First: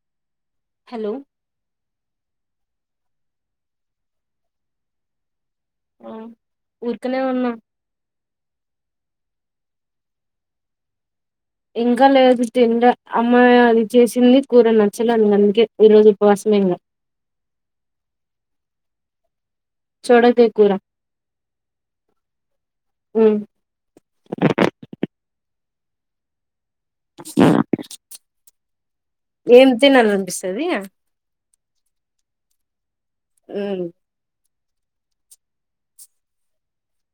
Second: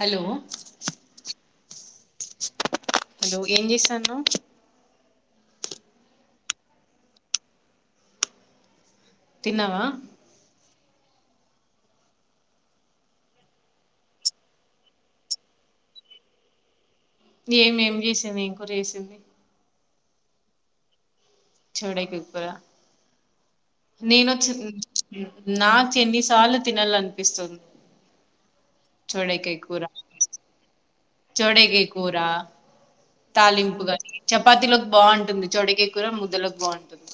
Hello hello hello ఏం చేస్థాండావ్ ఆ ఊరికనే ఉన్న తిన్నావా? ఇంకా లేదు తినలే అమ్మాయి అది చేసింది కూర నచ్చలేని అందుకే ఈ రోజు ఉపవాసమే ఇంగ ఏంమేం చేసింది ఏం కూర చేసింది చెవులకాయ కూరా చెవడైకి కూర ఉమ్ నేను వచ్చ నాక్ ఎన్ని సాళ్ళు ఎం తినాలనిపిస్తది చోడేకాయ్ కూర ఉమ్ తాలింపుగా చెప్ పతిలోకి బాగుంటుంది చోడేకాయ్ కూర ముద్దలోకి బాగుంటుంది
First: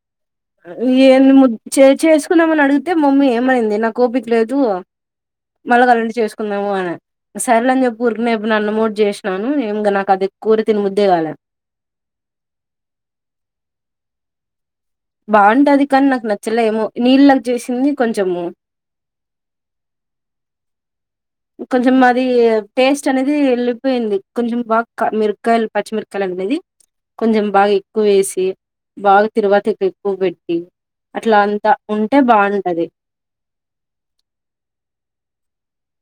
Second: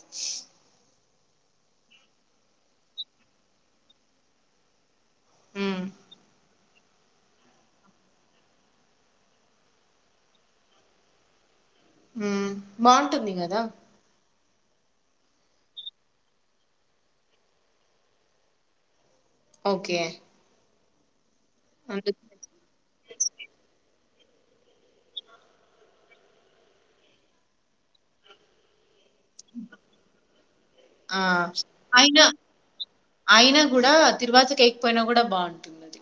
అ ఎంది ము చె చేసుకున్నామని అడిగితే మమ్మీ ఏమనింది నాకు ఓపిక లేదు ఉమ్ మళ్ళకవలాంటే చేసుకుందాము అన నే సరిలే అని చెప్పి ఊరికనే అన్నామోటి చేసినాను ఏం ఇంగ నాకు అది కూరి తిని ముద్దేగాలే హు బగుంటందిీ కదా బాగుంటది కానీ నాకు నచ్చలే ఏమో నీళ్ళలాగ చేసింది కొంచము ఓకే కొంచం అందుకు అది టేస్ట్ అనేది వెళ్ళిపోయింది కొంచెం బాగా మిరకాయ పచ్చిమిరకాయలు అనేది కొంచెం బాగా ఎక్కువ వేసి బాగా తిరువాతిప్ ఎక్కువ పెట్టి ఆ అట్లా అంతా ఉంటే అయిన బాగుంటది అయిన కూడా తిరువాతికేయకపోయినా కూడా బాగు ఉంటుందది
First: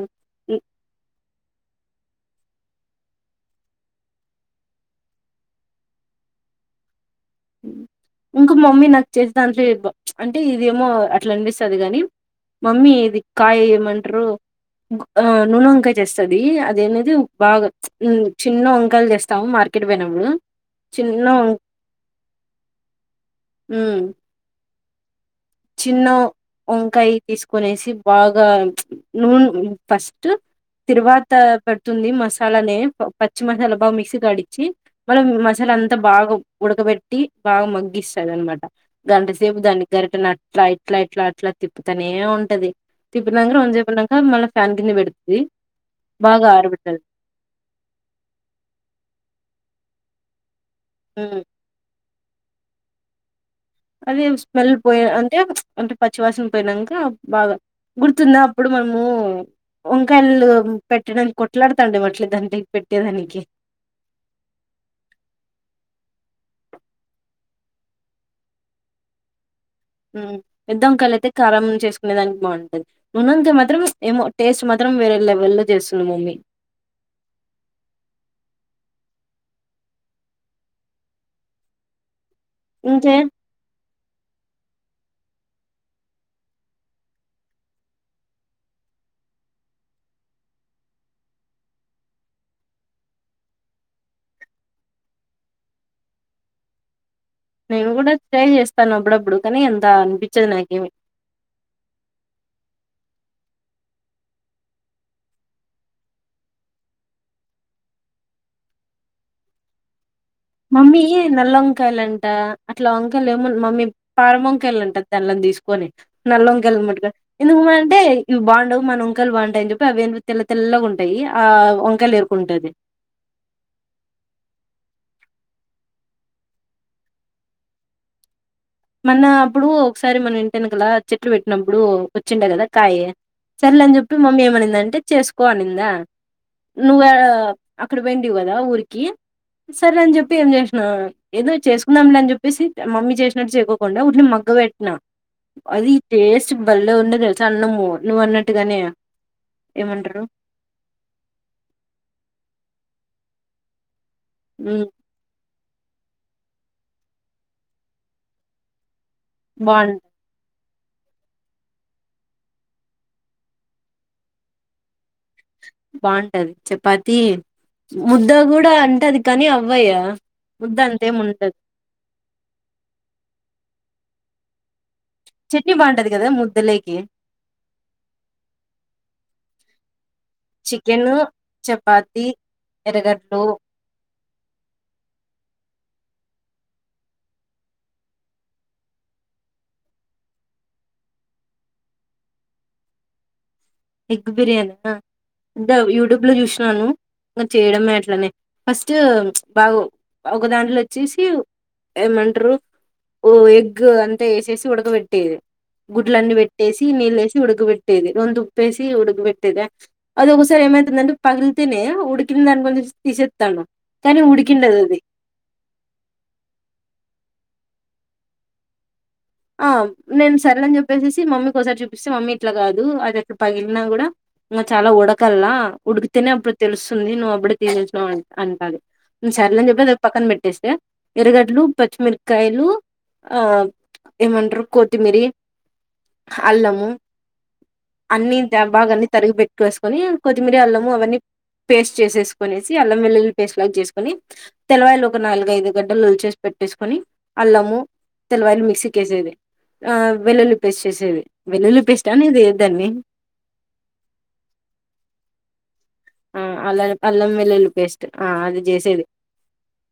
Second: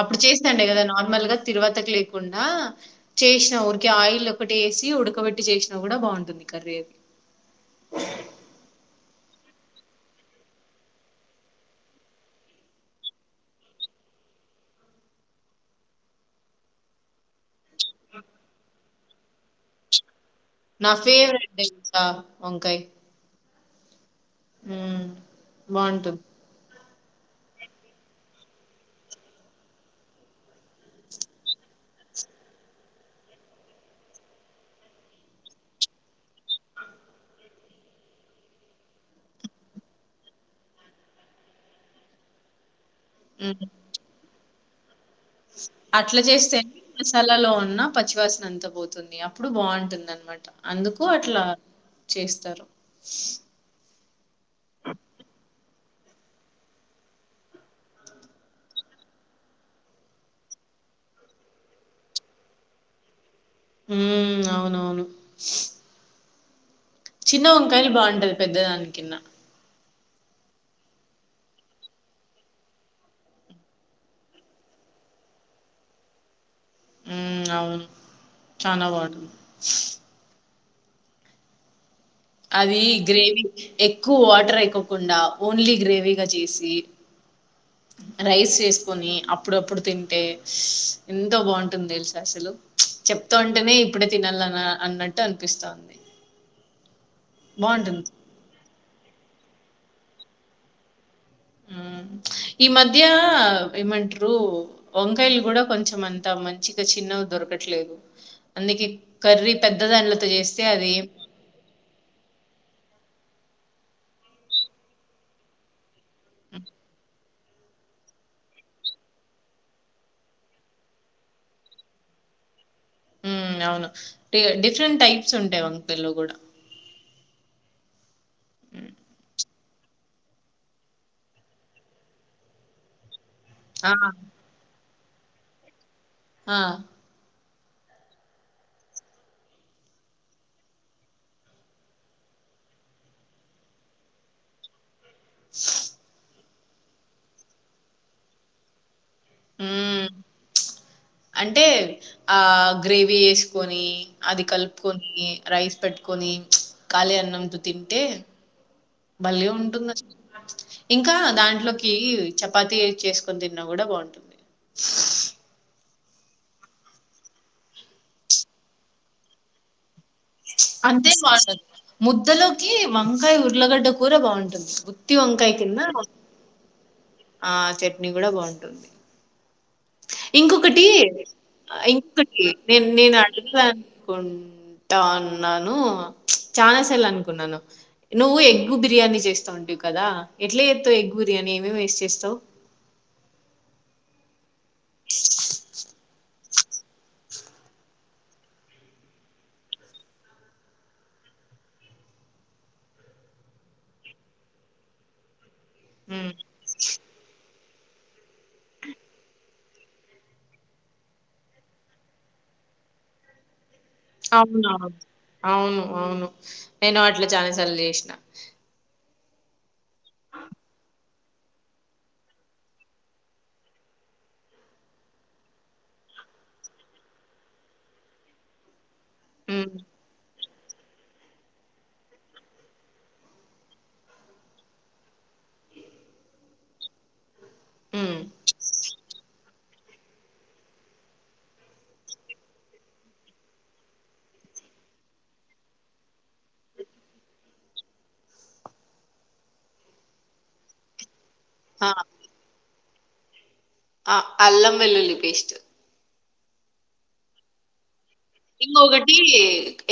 అప్పుడు చేస్తాండే కదా నార్మల్ గా తిరువాతకు లేకుండా చేసినా ఊరికిే ఆయిల్ ఒకటి వేసి ఉడకబెట్టి చేసినా కూడా బాగుంటుంది కర్రీ అది ఇంక మమ్మీ నాకు చేసే దాంట్లో ఏబో అంటే ఇదేమో అట్లా అనిపిస్తది కాని మమ్మీ ఇది కాయ ఏమంటారు ఆ నూనె వంకాయ చేస్తది అది అనేది బాగా చిన్న వంకాయలు తెస్తాము మార్కెట్ పోయినప్పుడు నా చిన్న ఫేవెరేట్ తెలుసా వంకాయ్ హుమ్ హుం చిిన్న ఓమ్ కాయ్ తీసుకొనేసి బాగా నూన్ ఫస్ట్ తిరువాత పెడుతుంది మసాలానే పచ్చి మసాలా బా మిక్సీగాడిచ్చి మళ్ళ మసాలా అంతా బాగా ఉడకబెట్టి బాగా మగ్గిస్తంది అనమాట గంటసేపు దాన్ని గరిట నట్ ఇట్లా ఇట్లాఇట్లా అట్లా తిప్పుతనే ఉంటది తిప్పినంక మ్మ్. రోంజైపోయినంక మళ్ళ ఫ్యాన్ కింద పెడ్ అట్లా చేస్తేనే మసాలాలో ఉన్న పచ్చివాసన అంత పోతుంది అప్పుడు ప్పుడు బాగుంటుందన్నమాట అందుకు అట్లా చేస్తారు అదే స్మెల్ పోయ్ అంటే అంటే పచ్చివాసన పోయినంక బాగా గుర్తుంద అప్పుడు మనము వంకాయలు పెట్టడానికి కొట్లాడుతాండెం మట్ల దాడ్లి పెట్టేదానికి హు అవునవును చిన్న వంకాయలు బాగుంటది పెద్దదాని కిన్నా హు పెద్దంకాయ్లై తే కారం చేసుకునే దానికి బాగుంటది నున్నంతే మాత్రం ఏమో టేస్ట్ మాత్రం వేరే లెవెల్ల్లో చేస్తుంది మమ్మీ ఆ అవును చనా వాటర్ అది ఇంకే గ్రేవీ ఎక్కువ వాటర్ అయికో కుండా ఓన్లీ గ్రేవీగా చేసి రైస్ వేసుకొని అప్పుడప్పుడు తింటే ఎంతో బాగుంటుంది తెలుస అసలు చెప్తూ ఉంటేనే ఇప్పుడే తినాల అన్నట్టు అనిపిస్తుంది నేను బాగుంటుంది కూడా ట్రై చేస్తా తనప్పుడప్పుడు కానీ ఎంత అనిపించది నాకేమి ఈ మధ్య ఏమంటారు వంకాయలు కూడా కొంచెం అంతా మంచిగా చిన్న దొరకట్లేదు అందుకే కర్రీ పెద్ద దాని మమ్మీ నల్ల వంకాయలంట అట్లా వంకాయ వంకాయలుమో మమ్మీ పారం వంకాయలు ఉంటది తెల్ని తీసుకొని నల్ల వంకాయలు ఎందుకు అంటే ఇవి బాగుండవు మన వంకాలు బాగుంటాయని చెప్పి అవి తెల్ల తెల్గా ఉంటాయి ఆ వంకాయలు ఎరుకుంటది ఉ అవును డిఫరెంట్ టైప్స్ ఉంటాయి వంకాయలో కూడా హ్మ్. మోన్న అప్పుడు ఒకసారి మనం ఇంటి ఎనుకల చెట్లు పెట్టినప్పుడు వచ్చిండే కదా కాయ సర్లే ఆ, అని చెప్పి మమ్మీ ఏమనింది అంటే చేసుకోవాలిందా ఆ, నువ అక్కడ పోయింటివి కదా ఊరికి సరే అని చెప్పి ఏం చేసినా ఏదో చేసుకుందాం లే అని చెప్పేసి మమ్మీ చేసిన సుకోకుండా వాటిని మగ్గ పెట్టినా అది టేస్ట్ బలే ఉన్నది తెలుస అన్నము నువ్వు అన్నట్టుగానే హ్మ్. ఏమంటారు అంటే ఆ గ్రేవీ వేసుకొని అది ఉమ్ కలుపుకొని రైస్ పెట్టుకొని ఖాళీ అన్నంతో తింటే భలే ఉంటుంది బాగుం అసలు ఇంకా దాంట్లోకి చపాతి చేసుకొని తిన్నా కూడా బాగుంటుంది బాగుంటది చపాతి ముద్ద కూడా అంటది కానీ అవ్వయా అంతే కాదు ముద్దలోకి వంకాయ ఉర్లగడ్డ కూర బాగుంటది ఉత్తి వంకాయ చట్నీ కింద బాగుంటది కదా ముద్దలేకి ఆ చట్నీ కూడా బాగుంటుంది ఇంకొకటి చికెన్ చపాతి ఇంకోటి నే నేను ఎర్రగడ్లు అడగుదామను కుంటానా అన్నాను చాలా సార్లు అనుకున్నాను నువ్వు ఎగ్గు బిర్యానీ చేస్తా ఉంటావు కదా ఎట్లే చేస్తవు ఎగ్గు బిర్యానీ ఏమేమి వేసి చేస్తావు ఎగ్ బిర్యానీ అంత యూట్యూబ్ లో చూసినాను ఇంకా చేయడమే అట్లనే ఫస్ట్ బాగా ఒక దాంట్లో వచ్చేసి ఏమంటారు ఓ ఎగ్ అంతా వేసేసి ఉడకబెట్టే హ్మ్. గుడ్లన్నీ పెట్టేసి నీళ్ళేసి ఉడకబె టెది ప్పేసి ఉడుకి పెట్టేద అద ఒకసారి ఏమవుతుందంటె పగిలితే ఉడుకిందనుకుని తీసేత్తాన అవునవును అవును అవును నేను వాటిల చాలా సార్లు చేసిన ఆ నేను సరేలే అని చెప్పేసి మమ్మీకి ఒకసారి చూపిస్తే మమ్మీ ఇట్లా కాదు అది అట్ట పగిలిన కూడా ఇంకా చాలా ఉడకల్లా ఉడికితేనే అప్పుడు తెలుస్తుంది నువ్వు అప్పుడే తీసేసినావు అం అంటంది సర్లే అని హ్మ్. చెప్పే పక్కన పెట్టి ఎరగడ్లు పచ్చిమిరకాయలు ఆ ఏమంటారు కొత్తిమీరి అల్లము హ్మ్. అన్ని ద భాగా తరిగి పెట్ చేసుకుని కొత్తిమీర అల్లం అవ్వన్నీ పేస్ట్ చేసేసుకొనేసి అల్లం వెల్లుల్లి పేస్టు లాగా చేసుకుని తెల్లవాయిలు ఒక నాలుగైదు గడ్డలు ఒలిచేసి పెట్టేసుకొని అల్లము తెల్లవాయిలు మీక్ క్కేసేది ఆ వెల్లుల్లి పేస్ట్ చేసేది వెల్లుల్లి ఆ! పేస్ట్ అనిది దన్ని ఆ అల్లం వెల్లుల్లి పేస్ట్ ఆ అల అల్లం వెల్లుల్లి పేస్ట్ ఆ అది చేసేది ఇంకొకటి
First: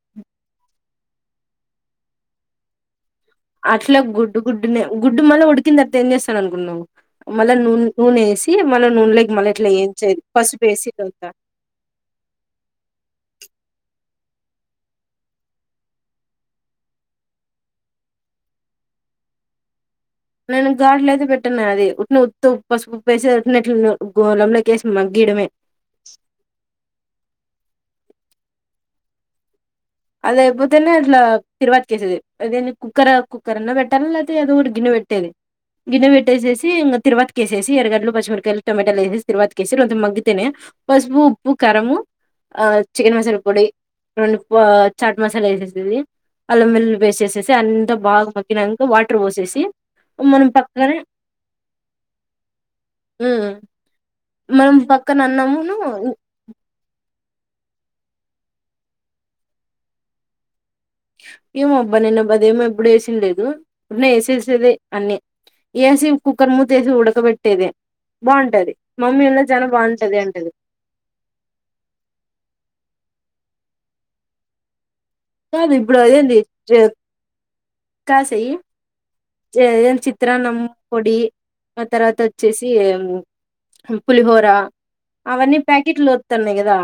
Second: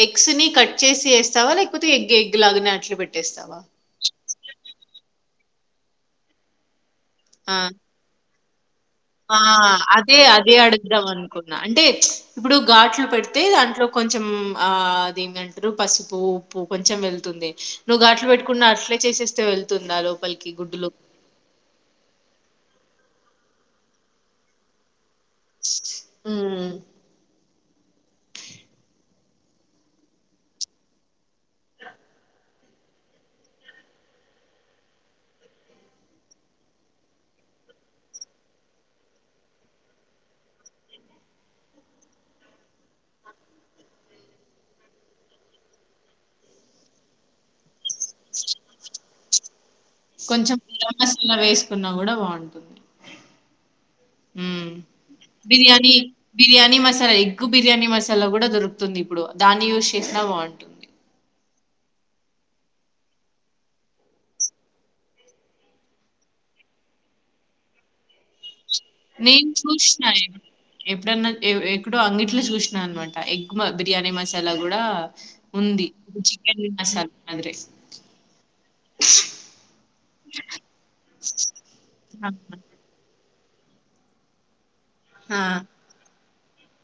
ఎగ్స్ ని కట్ చేసి వేస్తావా లేక్ కొతే ఎగ్ ఎగ్ లాగనే అట్లే పెట్ అట్లా గుడ్డు గుడ్డునే గుడ్డు మళ్ళ ఉడికినా తర్వాత ఏం చేస్తానుకున్నావు మల్ల ఆ! నూనె వేసి మళ్ళ నూనెలోకి ఆ మళ్ళీ ఇట్లా అదే ఏంచేది అదే పసుపు వేసి అడుగుదాం ఇదంతా అనుకున్నా అంటే ఇప్పుడు ఘాట్లు పెడితే దా ట్లో కొంచెం ఆ అది ఏంటంటారు పసుపు ఉప్పు కొంచెం వెళ్తుంది నువ్వు గాట్లు పెట్కున్న అట్లే చేసేస్తే వెళ్తుందా లో నేను గాట్లు అయితే పెట్టటిన అది ఉట్నో ఉత్తొ పసుపు, ఉప్పు గోలినంక ఏసి ఉం అదయిపోతేనే అట్లా తిరువాతికేసేది అదే కుక్కర్ కుక్కర అన్నా పెట్టాలా లేపోతే అదో ఒకటి గిన్నె పెట్టేది గిన్నె పెట్టేసేసి ఇంగా తిరువాతికేసేసి ఎరగడ్లు పచ్చిమిరకాయలు టొమాటాలు వేసేసి తిరువాతికేసి మగ్గి తేనె పసుపు, ఉప్పు, కారము చికెన్ మసాల పొడి రెండు చాట్ మసాలా వేసేసేది అల్లం వెల్లిలు వేస్ట్ చేసేసి అన్ని బాగా మగ్గినంక వాటర్ పోసేసి మనం కొంచెం గరం పక్కనే మసాలా వేసుకున్నా గూడా బావుంటుంది. ఉ హ్మ్. మనం పక్కన అన్నామును బిర్యానీ, ఉ బిర్యానీ మసాలా ఎగ్గు బిర్యానీ మసాలా కూడా దొరుకుతుంది, ఇప్పుడు దాన్ని యూజ్ చేసినా బాగుంటుంది. ఏమో అబ్బా నేను అబ్బా అదేమో ఎప్పుడు వేసింది లేదు ఉన్న వేసేసేదే అన్ని వేసి కుక్కర్ మూత వేసి ఉడకబెట్టేదే బాగుంటది మమ్మీ ఇలా నేను చాలా చూసిన బాగుంటది అంటది ఎప్పుడన్నా ఎక్కడో అంగట్లో చూసినా అన్నమాట మ బిర్యానీ మసాలా కూడా కాదు ఉంది ఇప్పుడు అదేంది చికెన్ మసాలా మాదిరే కాసయి జయన్ చిత్రాన్నం పొడి ఆ తర్వాత వచ్చేసి పులిహోరా ఆ, అవన్నీ ప్యాకెట్లో తన్నే కదా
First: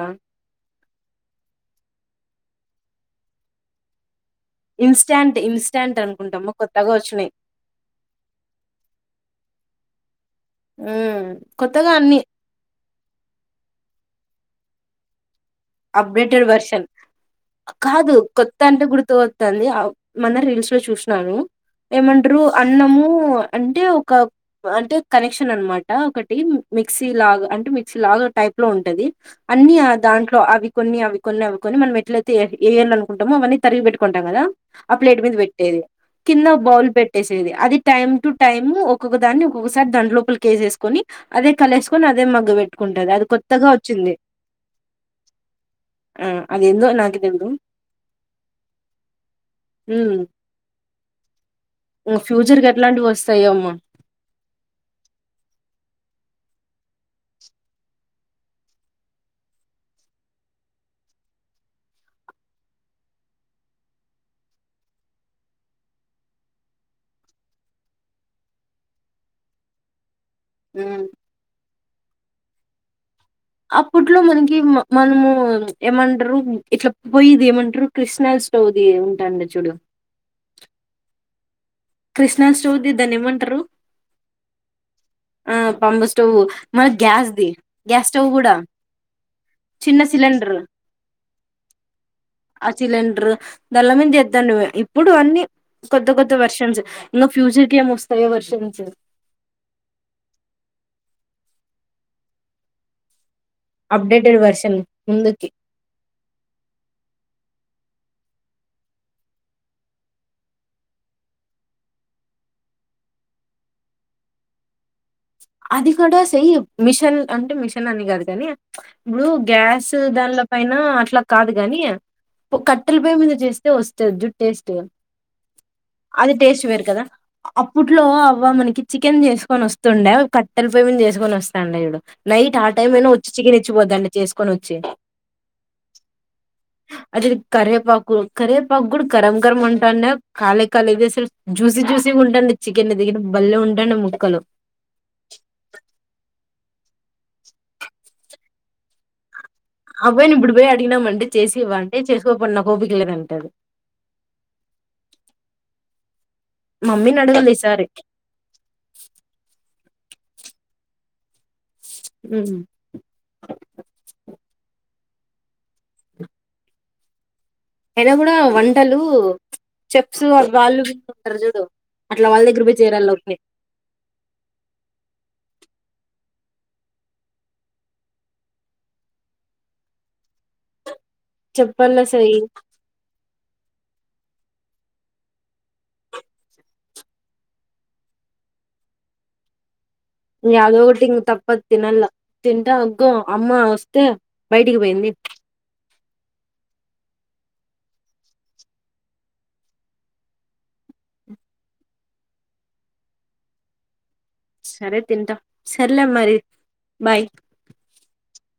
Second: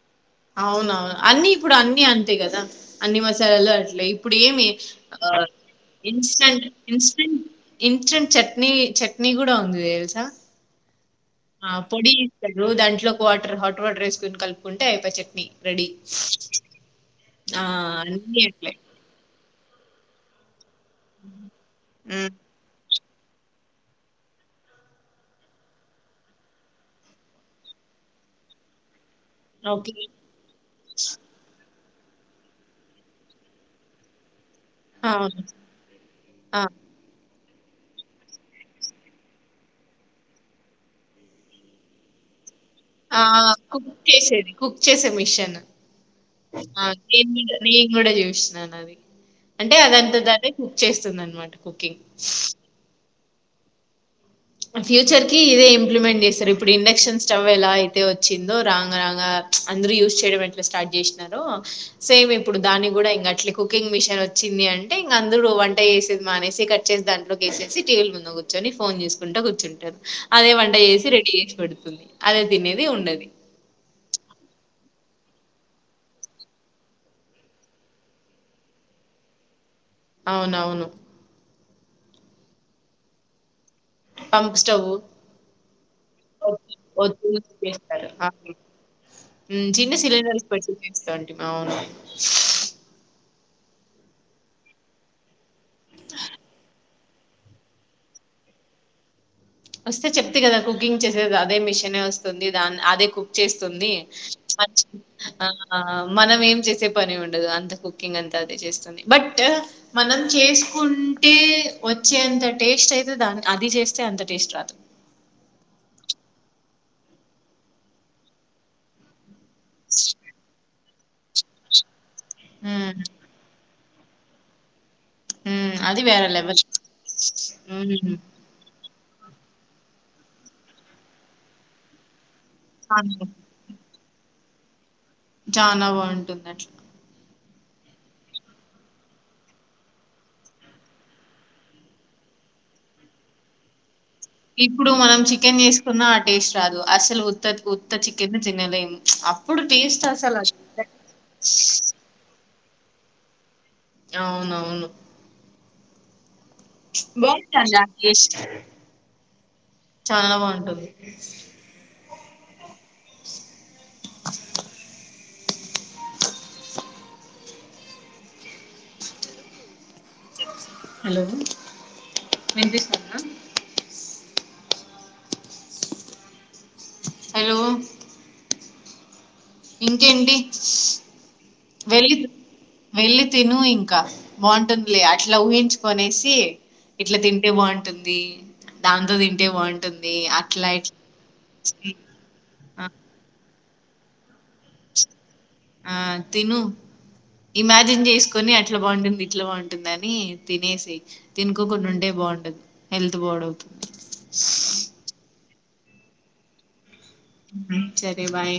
అవునవును అన్ని ఇప్పుడు అన్ని అంతే కదా అన్ని మసాలాలు అట్లే ఇప్పుడు ఏమి ఇన్స్టాంట్ ఇన్స్టాంట్ అనుకుంటాము ఇన్స్టెంట్ కొత్తగా వచ్చినాయి ఇన్స్టెంట్ ఇన్స్టాంట్ చట్నీ చట్నీ కూడా ఉంది తెలుసా ఉమ్, ఆ కొత్తగా పొడి అన్ని ఇస్తదు దాంట్లో ఒక వాటర్ హాట్ వాటర్ వేసుకొని కలుపుకుంటే అయిపోయి చట్నీ రెడీ అప్డేటెడ్ వర్షన్ కాదు అన్ని కొత్త అట్లే అంటే గుర్తు ంది మన చూను ఉమ్, ఏమంటారు అన్నము అంటే ఒక అంటే కనెక్షన్ అనమాట ఒకటి మిక్సీ లాగ అంటే మిక్సీ లాగ టైప్ లో ఉంటంది అన్నియ ఓకే దా అవి కొన్ని అవి కొన్ని అవి ని మనం ఎట్లయితే ఏర్ అకుంటామో అన్న తరిగి పెట్టుకుంటాం కదా ఆ ప్లేట్ మీద అవును పెట్టేది కింద ఆ, బౌల్ పెట్టేసి అది టైమ్ టు టైమ్ ఒక్కొక్క దాన్ని ఒక్కొక్కసారి దం లోపల కేేసేసుకొని అదే కలసుకొని అదే మగ్గ పెట్ ఆ కుక్ చేసేది కుక్ చేసేది మిషన్ ఆ అదేందో న నాకు తెలీదు నేను కూడా చూస్తున్నాను అది అంటే అదంత దనే కుక్ చేస్తుంది అనమాట కుకింగ్ వస్తయము ఫ్యూచర్ కి ఇదే ఇంప్లిమెంట్ చేస్తారు ఇప్పుడు ఇండక్షన్ స్టవ్ ఎలా అయితే వచ్చిందో రాంగ రాంగ అందరుూ యూజ్ చేయడం ఎట్లా స్టార్ట్ చేసినారో సేమ్ ఇప్పుడు దాన్ని కూడా ఇం అట్ కుకింగ్ మిషన్ వచ్చింది అంటే ఇంక అందరూ వంట వేసేది మానేసి కట్ చేసి దాంట్లోకిేసేసి టీవీల ముందు కూర్చొని ఫోన్ చేసుకు కుంట కూర్చుంటది అదే వంట చేేసి రెడీ చేసి పెడుతుంది అదే తినేది ఉండది అప్పట్లో మనకి మనము ఏమంటారు ఇట్లా పోయిది ఏమంటారు కృష్నా స్టోది ఉంటాండి చూడు అవునవును. కృష్ణా చౌద్దద్ద నిమ్ంటారు పంప్ స్టవ్ ఆ పంపు స్టవ్ మన ఒత్తులు గ్యాస్దిి చేస్తారు. గ్యాస్ స్టవ్ కూడా అవును. హ్మ్. చిన్న సిలిండర్స్ సిలిండర్ పెట్టి చేస్తాంటిమి. అవును. ఆ సిలిండర్ ధల్లమద చేద్దాను నువవు ఇప్పుడు అన్నీ కొద్త్త కొద్త్త వర్షంస్ ఇ ఫ్యూచర్ క ఏం వస్తాయి వర్షం నుంచి వస్తే చెప్తే కదా కుకింగ్ చేసేది అదే మిషన్ వస్తుంది దాని అదే కు చేస్తుంది అప్డేటెడ్ వర్షన్ ముందుకి మనం ఏం చేసే పని ఉండదు అంతకు కుంగ్ అంత అదిే చేస్తుంది బట్ మనం చేసుకుంటే వచ్చేంత టేస్ట్ అయితే దా అది చేస్తే అంత అష్ట రాత్ర అది కూడా స్య మిషన్ అంటే మిషన్ అని కాదు కానీ ఇప్పుడు గ్యాస్ దానిలో పైన లా కాదుగానీ హ్మ్. కట్టెల పయ మీద చేస్తే వస్తుంది జుట్టేస్ే హ్మ్. వేరే అది లెవెల్. టేస్ట్ వేరు కదా అప్పుట్లో హ్మ్. అవ్వ మనకి చికెన్ జేసుకొని వస్తుండే కట్టెలు పోయి మీంద జేసుకొని వస్తాండు జూడు నైట్ ఆ టైమ్ అయినా చానా, వచ్చి చికెన్ ఇచ్చిపోతాండ చేసుకొని వచ్చి చానా బాంటుంది అట్ల ఇది కరవేపాకు కరవేపాకు గూడా కరం కరం ఉంటాండ్య కాళే కాలేవి అసలు జూసి జూసి గా ఉంటాండ్య చికెన్ దగర బలే ఉంటాండ్య ము ఇప్పుడు మనం చి చికెన్ చేసుకున్నా ఆ టేస్ట్ రాదు అసలు ఉత్త ఉత్త చికెన్ తినలేం అబ్బాయిని ఇప్పుడిబెయ్ అడిగినామంటే చేసి ఇవ్వంటే చేసుకో నాకోపిక లేదు అంటాది ఆవునవును మమ్మీని అడగాలి బావుంటాందా ఈసారి టేస్ట్ హ్మ్ అయినా కూడా వంటలు చెప్స్ వాళ్ళు హలో వీళ్లుంటరు జూడు అట్లా వాళ్ళ దగ్గర పోయి చేరల్ల వినిపిస్తుందా ఊరిక్నె హలో ఇంకేంటి చెప్పల్ల వెళ్ళి సాయి వెళ్ళి తిను ఇంకా బాంటుందిలే అట్లా ఊహించుకనేసి ఇట్లా తింటే బాంటుంది దాంతో తింటే బాంటు యాదో ఒగటి ఇంగ తప్పదు తినల్ల తింట ఆ అగ్గొ అమ్మ స్తే బయటికి పెయింది ఆ తిను ఇమాజిన్ చేసుకొని అట్లా బాంటుంది ఇట్లా బాంటుంది అని తినేసెయ్ తినుకోకుండా ఉంటే బావుండదు హెల్త్ పాడు అవుతుంది సరే తింటా సర్లే మరి బాయ్ హ్మ్ సరే రే బాయ్